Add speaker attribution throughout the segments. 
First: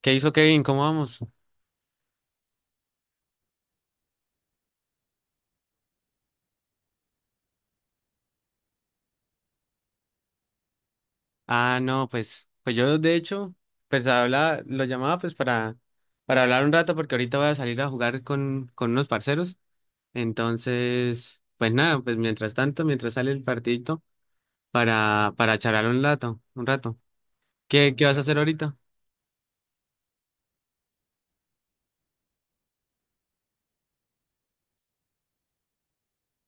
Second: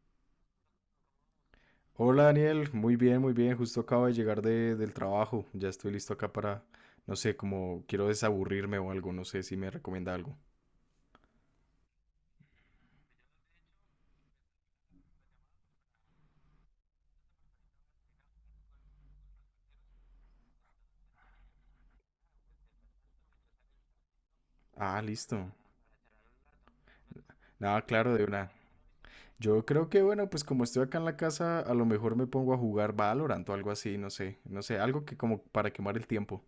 Speaker 1: ¿Qué hizo Kevin? ¿Cómo vamos?
Speaker 2: Hola Daniel, muy bien, muy bien. Justo acabo de llegar del trabajo. Ya estoy listo acá para, no sé, como quiero desaburrirme o algo. No sé si me recomienda algo.
Speaker 1: Ah, no, pues yo de hecho, pues habla, lo llamaba pues para hablar un rato porque ahorita voy a salir a jugar con unos parceros. Entonces, pues nada, pues mientras tanto, mientras sale el partidito,
Speaker 2: Ah,
Speaker 1: para,
Speaker 2: listo.
Speaker 1: para charlar un rato, un rato.
Speaker 2: Nada,
Speaker 1: ¿Qué
Speaker 2: claro,
Speaker 1: vas a
Speaker 2: de
Speaker 1: hacer
Speaker 2: una.
Speaker 1: ahorita?
Speaker 2: Yo creo que, bueno, pues como estoy acá en la casa, a lo mejor me pongo a jugar Valorant o algo así, no sé. No sé, algo que como para quemar el tiempo.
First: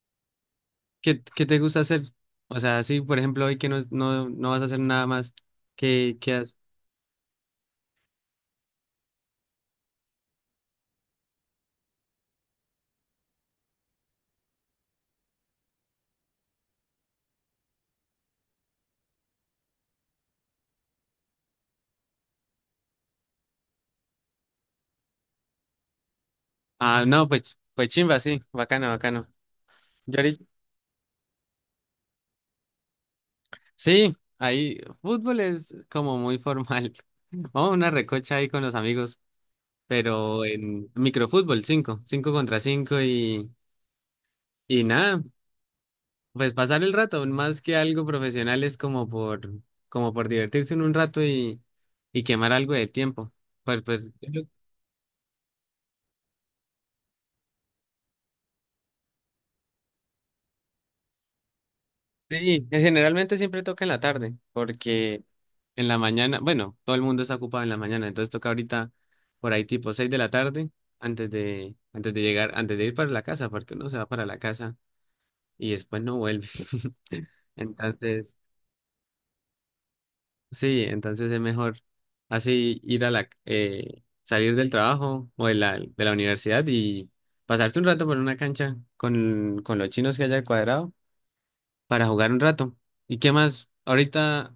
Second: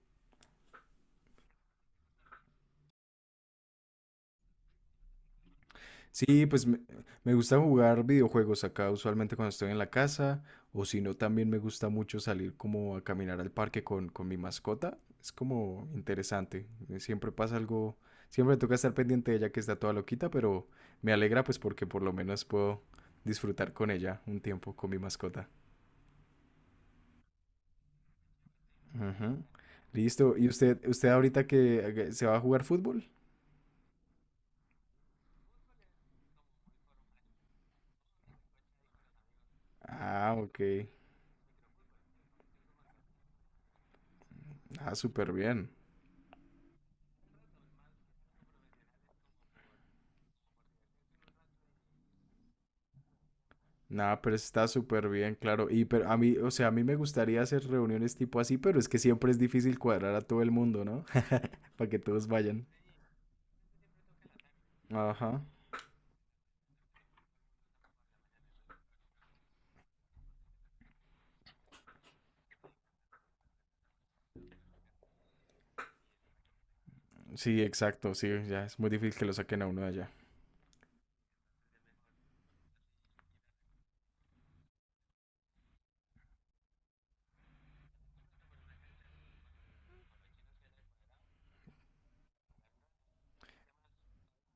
Speaker 1: ¿Qué te gusta hacer? O sea, sí, por ejemplo, hoy que no, no, no vas a hacer nada más, ¿qué
Speaker 2: Sí,
Speaker 1: haces?
Speaker 2: pues me gusta jugar videojuegos acá usualmente cuando estoy en la casa o si no también me gusta mucho salir como a caminar al parque con mi mascota. Es como interesante. Siempre pasa algo, siempre me toca estar pendiente de ella que está toda loquita, pero me alegra pues porque por lo menos puedo disfrutar con ella un tiempo con mi mascota.
Speaker 1: Ah, no, pues chimba, sí, bacano, bacano.
Speaker 2: Ujú. Listo. ¿Y usted ahorita que se va a jugar fútbol?
Speaker 1: Sí, ahí fútbol es como muy formal. Vamos a una recocha ahí con los amigos,
Speaker 2: Ah,
Speaker 1: pero
Speaker 2: ok.
Speaker 1: en microfútbol, cinco contra cinco y
Speaker 2: Ah,
Speaker 1: nada,
Speaker 2: súper bien.
Speaker 1: pues pasar el rato, más que algo profesional es como por, como por divertirse en un rato y quemar algo de tiempo. Pues, pues,
Speaker 2: Nada, pero
Speaker 1: yo-
Speaker 2: está súper bien, claro. Y pero a mí, o sea, a mí me gustaría hacer reuniones tipo así, pero es que siempre es difícil cuadrar a todo el mundo, ¿no? Para que todos
Speaker 1: sí,
Speaker 2: vayan.
Speaker 1: generalmente siempre toca en la tarde, porque
Speaker 2: Ajá.
Speaker 1: en la mañana, bueno, todo el mundo está ocupado en la mañana, entonces toca ahorita por ahí tipo 6 de la tarde, antes de llegar, antes de ir para la casa, porque uno se va para la casa y después no vuelve.
Speaker 2: Sí, exacto, sí,
Speaker 1: Entonces,
Speaker 2: ya es muy difícil que lo saquen a uno de allá.
Speaker 1: sí, entonces es mejor así ir a la, salir del trabajo o de la, universidad y pasarte un rato por una cancha con los chinos que haya al cuadrado para jugar un rato. ¿Y qué más? Ahorita,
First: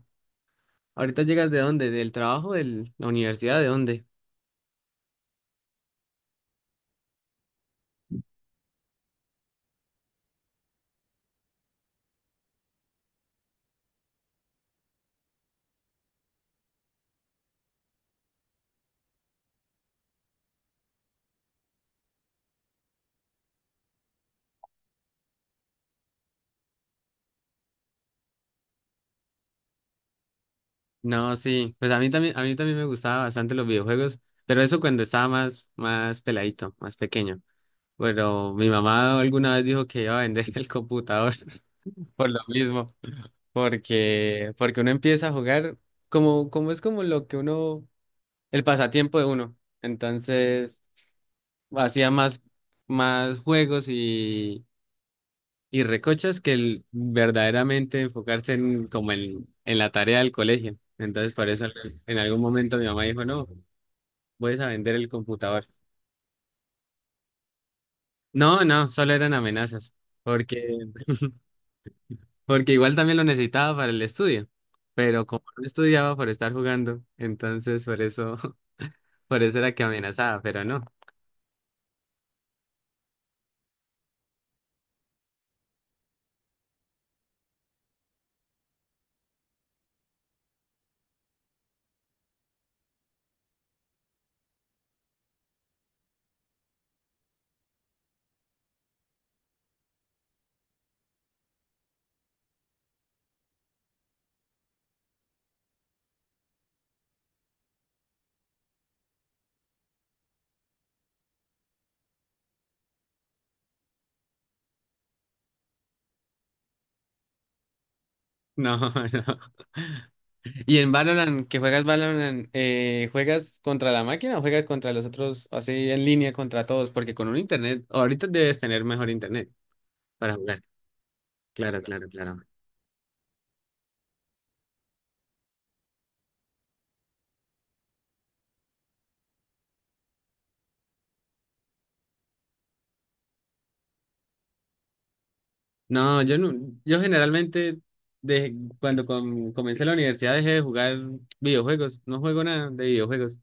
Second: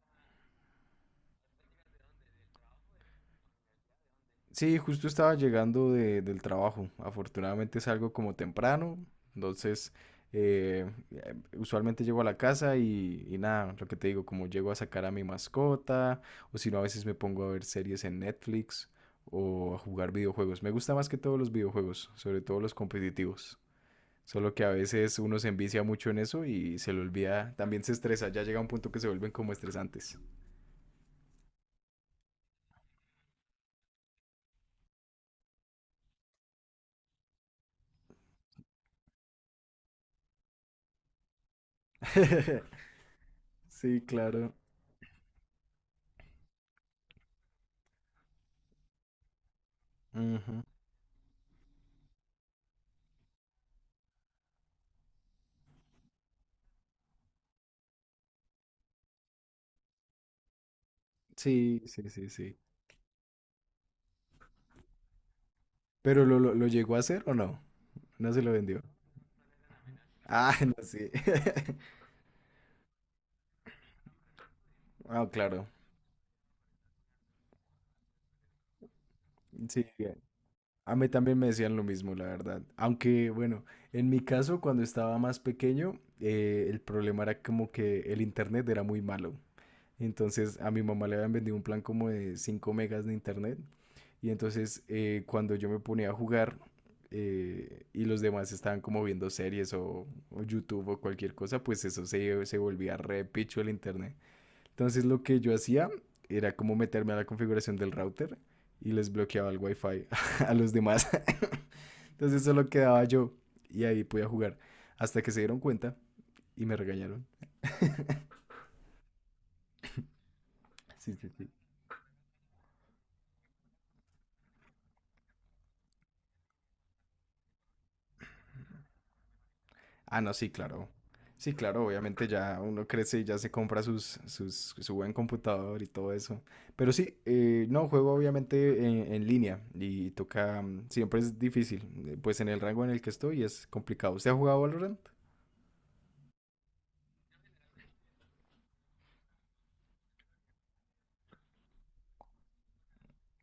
Speaker 1: ¿ahorita llegas de dónde? ¿Del trabajo, de la universidad, de dónde?
Speaker 2: Sí, justo estaba llegando del trabajo. Afortunadamente salgo como temprano, entonces usualmente llego a la casa y nada, lo que te digo, como llego a sacar a mi mascota, o si no, a veces me pongo a ver series en Netflix o a jugar videojuegos. Me gusta más que todos los videojuegos, sobre todo los competitivos. Solo que a veces uno se envicia mucho en eso y se le olvida, también se estresa, ya llega un punto que se vuelven como estresantes.
Speaker 1: No, sí, pues a mí también me gustaban bastante los videojuegos, pero eso cuando estaba más, peladito, más pequeño. Pero mi mamá alguna vez dijo que iba a vender el computador por lo mismo,
Speaker 2: Sí,
Speaker 1: porque,
Speaker 2: claro.
Speaker 1: porque uno empieza a jugar como, como es como lo que uno, el pasatiempo de uno.
Speaker 2: Ujú.
Speaker 1: Entonces, hacía más, juegos y recochas que el, verdaderamente enfocarse en, como en la tarea del colegio. Entonces, por eso
Speaker 2: Sí, sí,
Speaker 1: en
Speaker 2: sí,
Speaker 1: algún
Speaker 2: sí.
Speaker 1: momento mi mamá dijo, no. Voy a vender el computador.
Speaker 2: ¿Pero lo llegó a hacer o no? No se lo
Speaker 1: No,
Speaker 2: vendió.
Speaker 1: no, solo eran amenazas,
Speaker 2: Ah, no,
Speaker 1: porque,
Speaker 2: sí.
Speaker 1: porque igual también lo necesitaba para el estudio, pero
Speaker 2: Ah,
Speaker 1: como no
Speaker 2: claro.
Speaker 1: estudiaba por estar jugando, entonces por eso, por eso era que
Speaker 2: Sí,
Speaker 1: amenazaba, pero no,
Speaker 2: a mí también me decían lo mismo, la verdad. Aunque, bueno, en mi caso, cuando estaba más pequeño, el problema era como que el internet era muy malo. Entonces, a mi mamá le habían vendido un plan como de 5 megas de internet. Y entonces, cuando yo me ponía a jugar y los demás estaban como viendo series o YouTube o cualquier cosa, pues eso se volvía re picho el internet. Entonces lo que yo hacía era como meterme a la configuración del router y les bloqueaba el wifi a los demás. Entonces solo quedaba yo y ahí podía jugar. Hasta que se dieron cuenta y me regañaron.
Speaker 1: no, no. ¿Y en
Speaker 2: Sí, sí,
Speaker 1: Valorant,
Speaker 2: sí.
Speaker 1: que juegas Valorant, juegas contra la máquina o juegas contra los otros, así en línea contra todos? Porque con un internet, ahorita debes tener mejor internet
Speaker 2: Ah, no,
Speaker 1: para
Speaker 2: sí,
Speaker 1: jugar.
Speaker 2: claro. Sí,
Speaker 1: Claro,
Speaker 2: claro,
Speaker 1: claro,
Speaker 2: obviamente
Speaker 1: claro.
Speaker 2: ya uno crece y ya se compra su buen computador y todo eso. Pero sí, no, juego obviamente en línea y toca, siempre es difícil. Pues en el rango en el que estoy es complicado. ¿Usted ha jugado Valorant?
Speaker 1: No, yo no, yo generalmente desde cuando comencé la universidad dejé de jugar videojuegos, no juego nada de videojuegos,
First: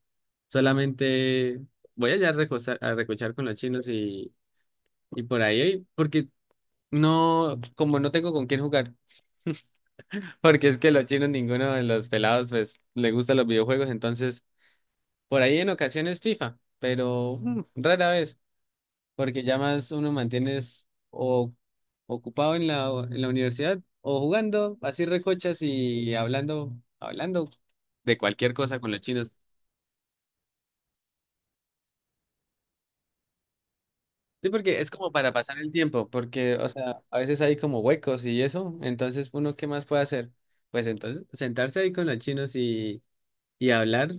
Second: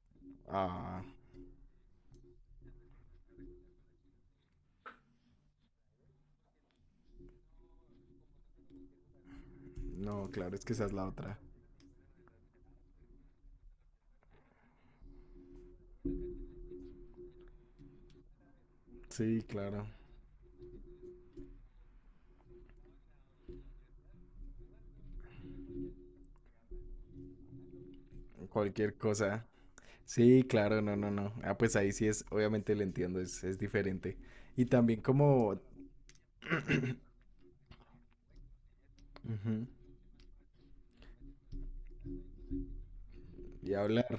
Speaker 2: Ah,
Speaker 1: solamente voy allá a recosar, a recochar con los chinos y, por ahí, porque no, como no tengo con quién jugar,
Speaker 2: no, claro, es
Speaker 1: porque
Speaker 2: que
Speaker 1: es
Speaker 2: esa
Speaker 1: que
Speaker 2: es
Speaker 1: los
Speaker 2: la
Speaker 1: chinos,
Speaker 2: otra.
Speaker 1: ninguno de los pelados, pues, le gustan los videojuegos, entonces, por ahí en ocasiones FIFA, pero rara vez. Porque
Speaker 2: Sí,
Speaker 1: ya
Speaker 2: claro.
Speaker 1: más uno mantienes o ocupado en la universidad o jugando así recochas y hablando, hablando de cualquier cosa con
Speaker 2: Cualquier
Speaker 1: los chinos.
Speaker 2: cosa. Sí, claro, no, no, no. Ah, pues ahí sí es, obviamente lo entiendo, es diferente.
Speaker 1: Sí,
Speaker 2: Y
Speaker 1: porque es
Speaker 2: también
Speaker 1: como para pasar
Speaker 2: como
Speaker 1: el tiempo, porque, o sea, a veces hay como huecos y eso, entonces uno, ¿qué
Speaker 2: ujú.
Speaker 1: más puede hacer? Pues entonces sentarse ahí con los chinos y
Speaker 2: Y hablar.
Speaker 1: hablar,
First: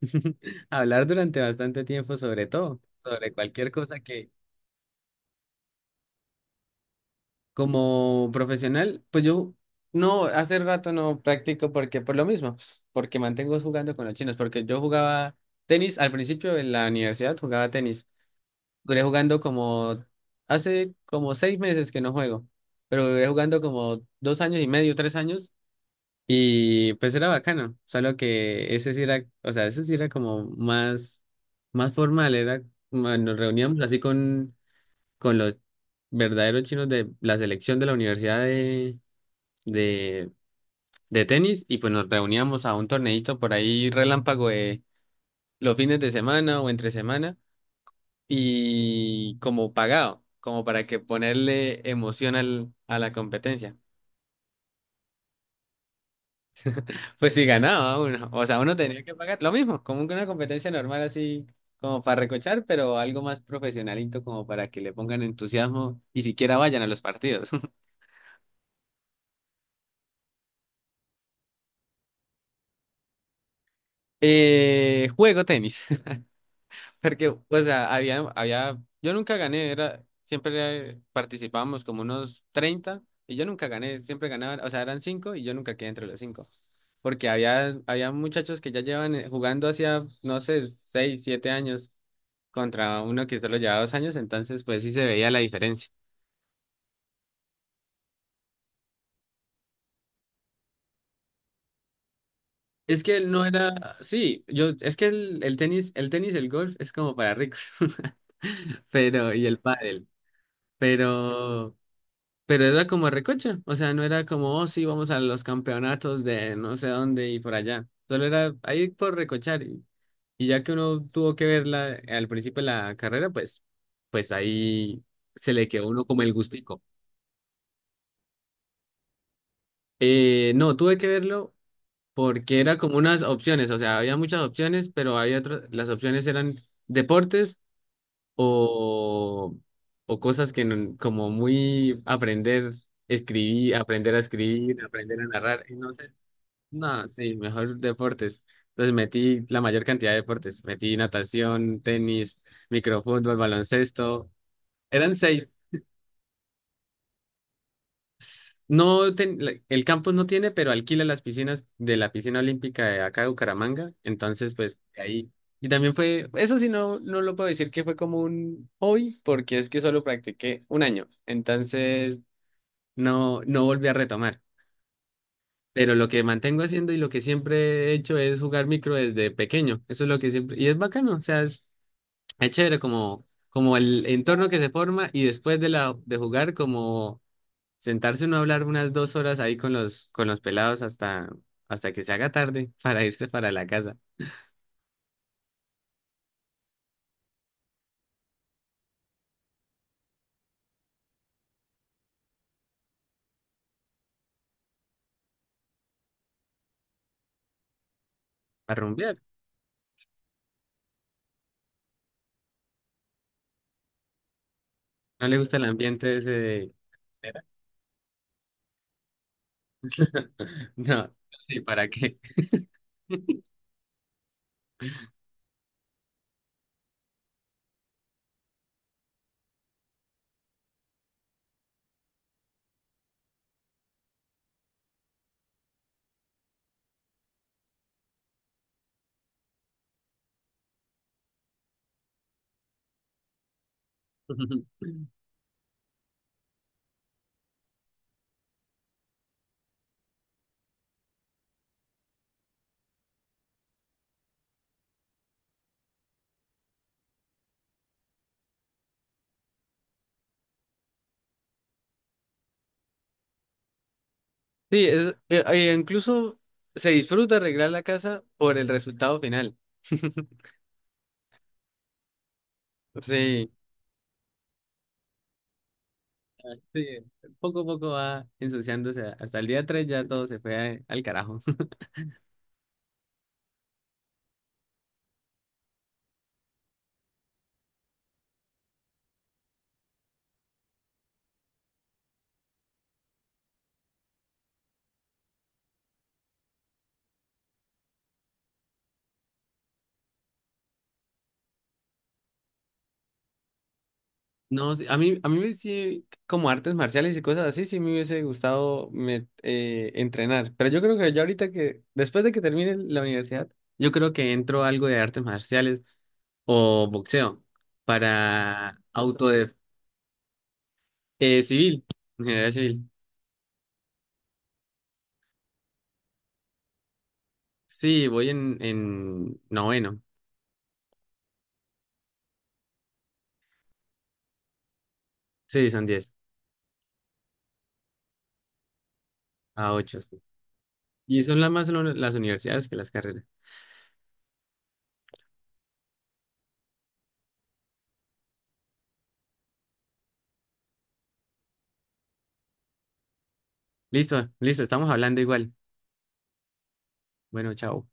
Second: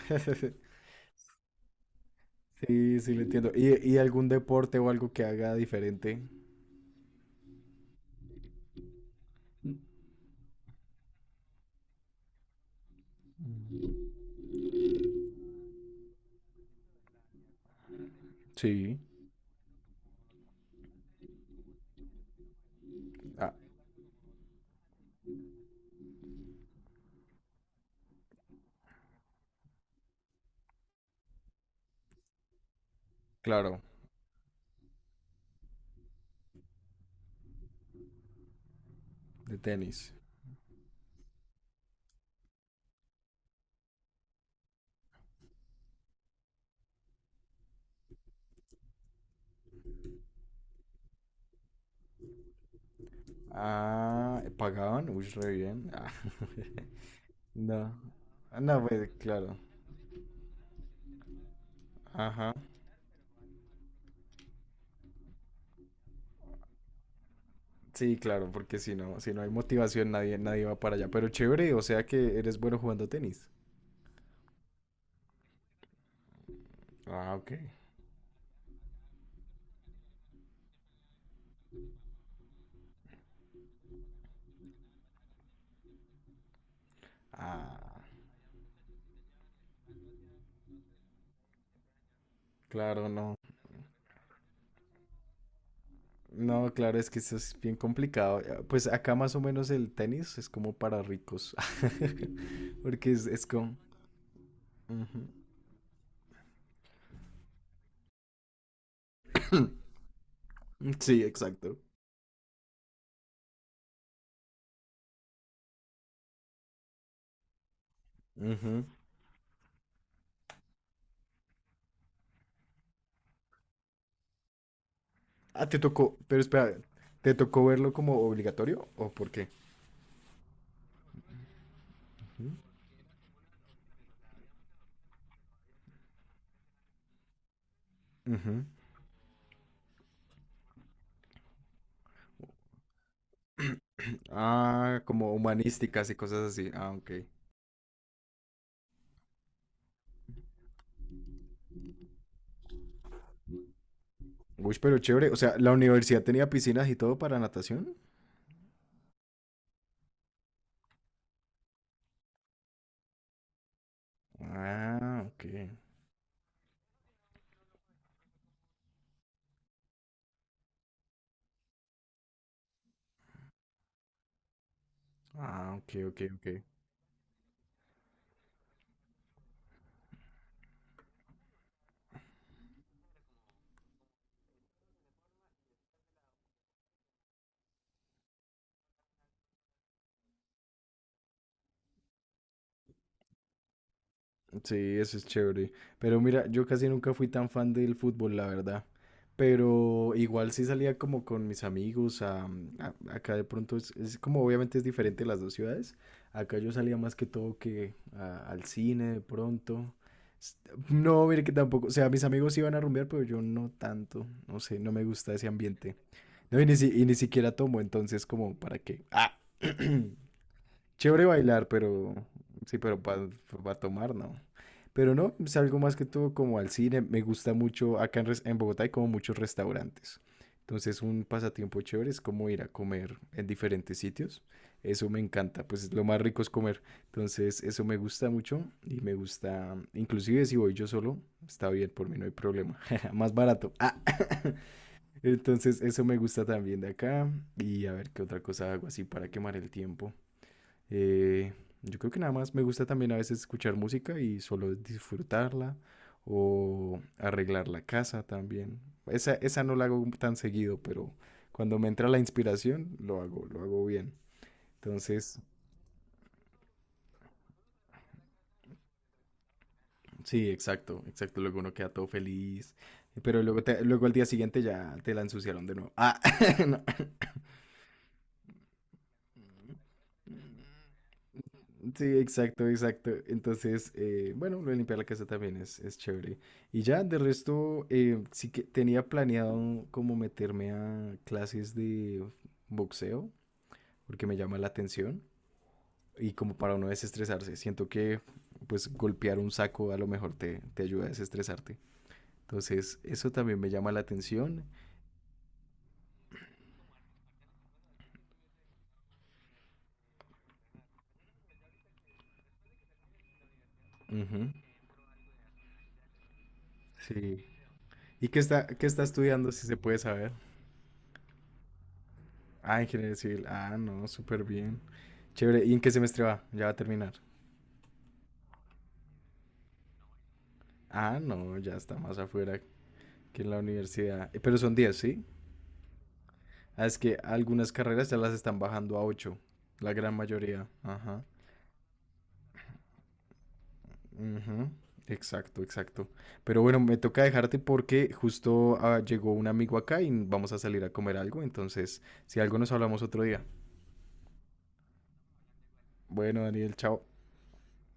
Speaker 1: hablar durante bastante tiempo sobre todo,
Speaker 2: Sí, sí, lo
Speaker 1: sobre
Speaker 2: entiendo.
Speaker 1: cualquier
Speaker 2: ¿Y
Speaker 1: cosa.
Speaker 2: algún deporte o algo que haga diferente?
Speaker 1: Como profesional, pues yo no, hace rato no practico porque por lo mismo, porque mantengo jugando con los chinos, porque yo jugaba tenis al principio en la universidad, jugaba tenis.
Speaker 2: Sí.
Speaker 1: Duré jugando como hace como seis meses que no juego, pero duré
Speaker 2: Ah,
Speaker 1: jugando como 2 años y medio, 3 años, y pues era bacano, solo que ese sí era, o sea, ese sí era como más formal, era, nos reuníamos
Speaker 2: claro,
Speaker 1: así con los verdaderos chinos de la selección de la universidad de,
Speaker 2: de tenis.
Speaker 1: de, de tenis y pues nos reuníamos a un torneito por ahí relámpago de los fines de semana o entre semana y como pagado, como para que ponerle emoción a la competencia.
Speaker 2: Ah, ¿pagaban? Uy, re bien. Ah,
Speaker 1: Pues si
Speaker 2: no.
Speaker 1: ganaba uno, o sea,
Speaker 2: Ah,
Speaker 1: uno
Speaker 2: no,
Speaker 1: tenía
Speaker 2: pues
Speaker 1: que pagar lo
Speaker 2: claro.
Speaker 1: mismo, como que una competencia normal así. Como para
Speaker 2: Ajá.
Speaker 1: recochar, pero algo más profesionalito como para que le pongan entusiasmo y siquiera vayan a los partidos.
Speaker 2: Sí, claro, porque si no hay motivación, nadie, nadie va para allá. Pero chévere, o sea que eres bueno jugando tenis.
Speaker 1: Juego tenis. Porque,
Speaker 2: Ah, ok.
Speaker 1: o sea, había, yo nunca gané, era, siempre participábamos como unos 30 y yo nunca gané, siempre ganaban, o sea, eran 5 y yo nunca quedé entre los cinco. Porque había,
Speaker 2: Ah,
Speaker 1: había muchachos que ya llevan jugando hacía, no sé, 6 7 años contra
Speaker 2: claro,
Speaker 1: uno
Speaker 2: no.
Speaker 1: que solo llevaba 2 años, entonces pues sí se veía la diferencia.
Speaker 2: No, claro, es que esto es bien complicado. Pues acá más o menos el tenis es como para ricos.
Speaker 1: Es
Speaker 2: Porque
Speaker 1: que
Speaker 2: es,
Speaker 1: no
Speaker 2: es como.
Speaker 1: era, sí, yo, es que
Speaker 2: Ujú.
Speaker 1: el tenis, el tenis el golf es como para ricos, pero, y el pádel,
Speaker 2: Sí,
Speaker 1: pero
Speaker 2: exacto.
Speaker 1: Pero era como recocha, o sea, no era como, oh, sí, vamos a los campeonatos de no sé dónde y por allá. Solo era
Speaker 2: Ujú.
Speaker 1: ahí por recochar. Y ya que uno tuvo que verla al principio de la carrera, pues ahí se le
Speaker 2: Ah, te
Speaker 1: quedó uno
Speaker 2: tocó,
Speaker 1: como el
Speaker 2: pero espera,
Speaker 1: gustico.
Speaker 2: ¿te tocó verlo como obligatorio o por qué?
Speaker 1: No, tuve que verlo porque era como unas opciones, o sea, había muchas opciones, pero había otras, las opciones eran deportes
Speaker 2: Ujú.
Speaker 1: o, o cosas que como muy aprender, escribir,
Speaker 2: Ah,
Speaker 1: aprender a
Speaker 2: como
Speaker 1: narrar, y no
Speaker 2: humanísticas
Speaker 1: sé.
Speaker 2: y cosas así. Ah,
Speaker 1: No,
Speaker 2: ok.
Speaker 1: sí, mejor deportes. Entonces metí la mayor cantidad de deportes. Metí natación, tenis, microfútbol, baloncesto.
Speaker 2: Uy, pero
Speaker 1: Eran
Speaker 2: chévere. O
Speaker 1: seis.
Speaker 2: sea, ¿la universidad tenía piscinas y todo para natación?
Speaker 1: No el campus no tiene, pero alquila las piscinas de la piscina olímpica de acá de Bucaramanga. Entonces, pues de
Speaker 2: Ah,
Speaker 1: ahí.
Speaker 2: ok.
Speaker 1: Y también fue, eso sí no, no lo puedo decir que fue como un hobby, porque es que solo practiqué un año. Entonces, no, no volví a retomar.
Speaker 2: Ah, ok,
Speaker 1: Pero lo
Speaker 2: ok,
Speaker 1: que
Speaker 2: ok.
Speaker 1: mantengo haciendo y lo que siempre he hecho es jugar micro desde pequeño. Eso es lo que siempre... Y es bacano, o sea, es chévere como, como el entorno que se forma y después de jugar, como sentarse uno a hablar unas 2 horas ahí con los, pelados hasta que se haga tarde para irse para la casa,
Speaker 2: Sí, eso es chévere. Pero mira, yo casi nunca fui tan fan del fútbol, la verdad. Pero igual sí salía como con mis amigos. Acá de pronto es como obviamente es diferente las dos ciudades. Acá yo salía más que todo que al
Speaker 1: a
Speaker 2: cine de
Speaker 1: rumbear.
Speaker 2: pronto. S- No, mire que tampoco. O sea, mis amigos iban a rumbear, pero yo no tanto. No sé, no me
Speaker 1: ¿No
Speaker 2: gusta
Speaker 1: le
Speaker 2: ese
Speaker 1: gusta el
Speaker 2: ambiente.
Speaker 1: ambiente ese
Speaker 2: No, y ni,
Speaker 1: de...
Speaker 2: y ni siquiera tomo, entonces como, ¿para qué? Ah.
Speaker 1: No,
Speaker 2: Chévere
Speaker 1: sí,
Speaker 2: bailar,
Speaker 1: ¿para
Speaker 2: pero
Speaker 1: qué?
Speaker 2: sí, pero para tomar, no. Pero no, es algo más que todo como al cine. Me gusta mucho, acá en Bogotá hay como muchos restaurantes. Entonces un pasatiempo chévere es como ir a comer en diferentes sitios. Eso me encanta, pues lo más rico es comer. Entonces eso me gusta mucho y me gusta, inclusive si voy yo solo, está bien, por mí no hay problema. Más barato. Ah, entonces eso me gusta también de acá. Y a ver qué otra cosa hago así para quemar el tiempo. Eh, yo creo que nada más me gusta también a veces escuchar música y solo disfrutarla o arreglar la casa también. Esa no la hago tan seguido, pero cuando me entra la inspiración, lo hago bien.
Speaker 1: Sí, es,
Speaker 2: Entonces,
Speaker 1: incluso se disfruta arreglar la casa por el resultado final.
Speaker 2: sí, exacto, exacto. Luego uno queda todo feliz, pero
Speaker 1: Sí,
Speaker 2: luego, luego al día siguiente ya te la ensuciaron de nuevo. Ah,
Speaker 1: sí, poco a poco va ensuciándose. Hasta el día 3 ya todo se fue al carajo.
Speaker 2: sí, exacto, exacto. Entonces, bueno, lo de limpiar la casa también es, chévere. Y ya, de resto, sí que tenía planeado como meterme a clases de boxeo, porque me llama la atención. Y como para no desestresarse, siento que pues golpear un saco a lo mejor te ayuda a desestresarte. Entonces, eso también me llama la atención.
Speaker 1: No, sí, a mí sí, como artes marciales y cosas así, sí me hubiese gustado entrenar. Pero yo creo que ya ahorita que, después de que termine la universidad, yo creo que
Speaker 2: Ujú.
Speaker 1: entro a algo de artes marciales o
Speaker 2: Sí.
Speaker 1: boxeo
Speaker 2: ¿Y qué está,
Speaker 1: para
Speaker 2: qué está
Speaker 1: auto
Speaker 2: estudiando,
Speaker 1: de,
Speaker 2: si se puede saber?
Speaker 1: civil, ingeniería
Speaker 2: Ah,
Speaker 1: civil.
Speaker 2: ingeniería civil. Ah, no, súper bien. Chévere. ¿Y en qué semestre va? Ya va a terminar.
Speaker 1: Sí, voy en, noveno.
Speaker 2: Ah, no, ya está más afuera que en la universidad. Pero son 10, ¿sí?
Speaker 1: Sí, son 10
Speaker 2: Ah, es que algunas carreras ya las están bajando a ocho.
Speaker 1: a
Speaker 2: La
Speaker 1: 8
Speaker 2: gran
Speaker 1: sí.
Speaker 2: mayoría. Ajá.
Speaker 1: Y son las más son las universidades que las carreras.
Speaker 2: Ujú. Exacto, exacto. Pero bueno, me toca dejarte porque justo llegó un amigo acá y vamos a salir a comer algo. Entonces, si algo nos hablamos otro día.
Speaker 1: Listo, listo, estamos hablando igual.
Speaker 2: Bueno, Daniel, chao.
Speaker 1: Bueno, chao.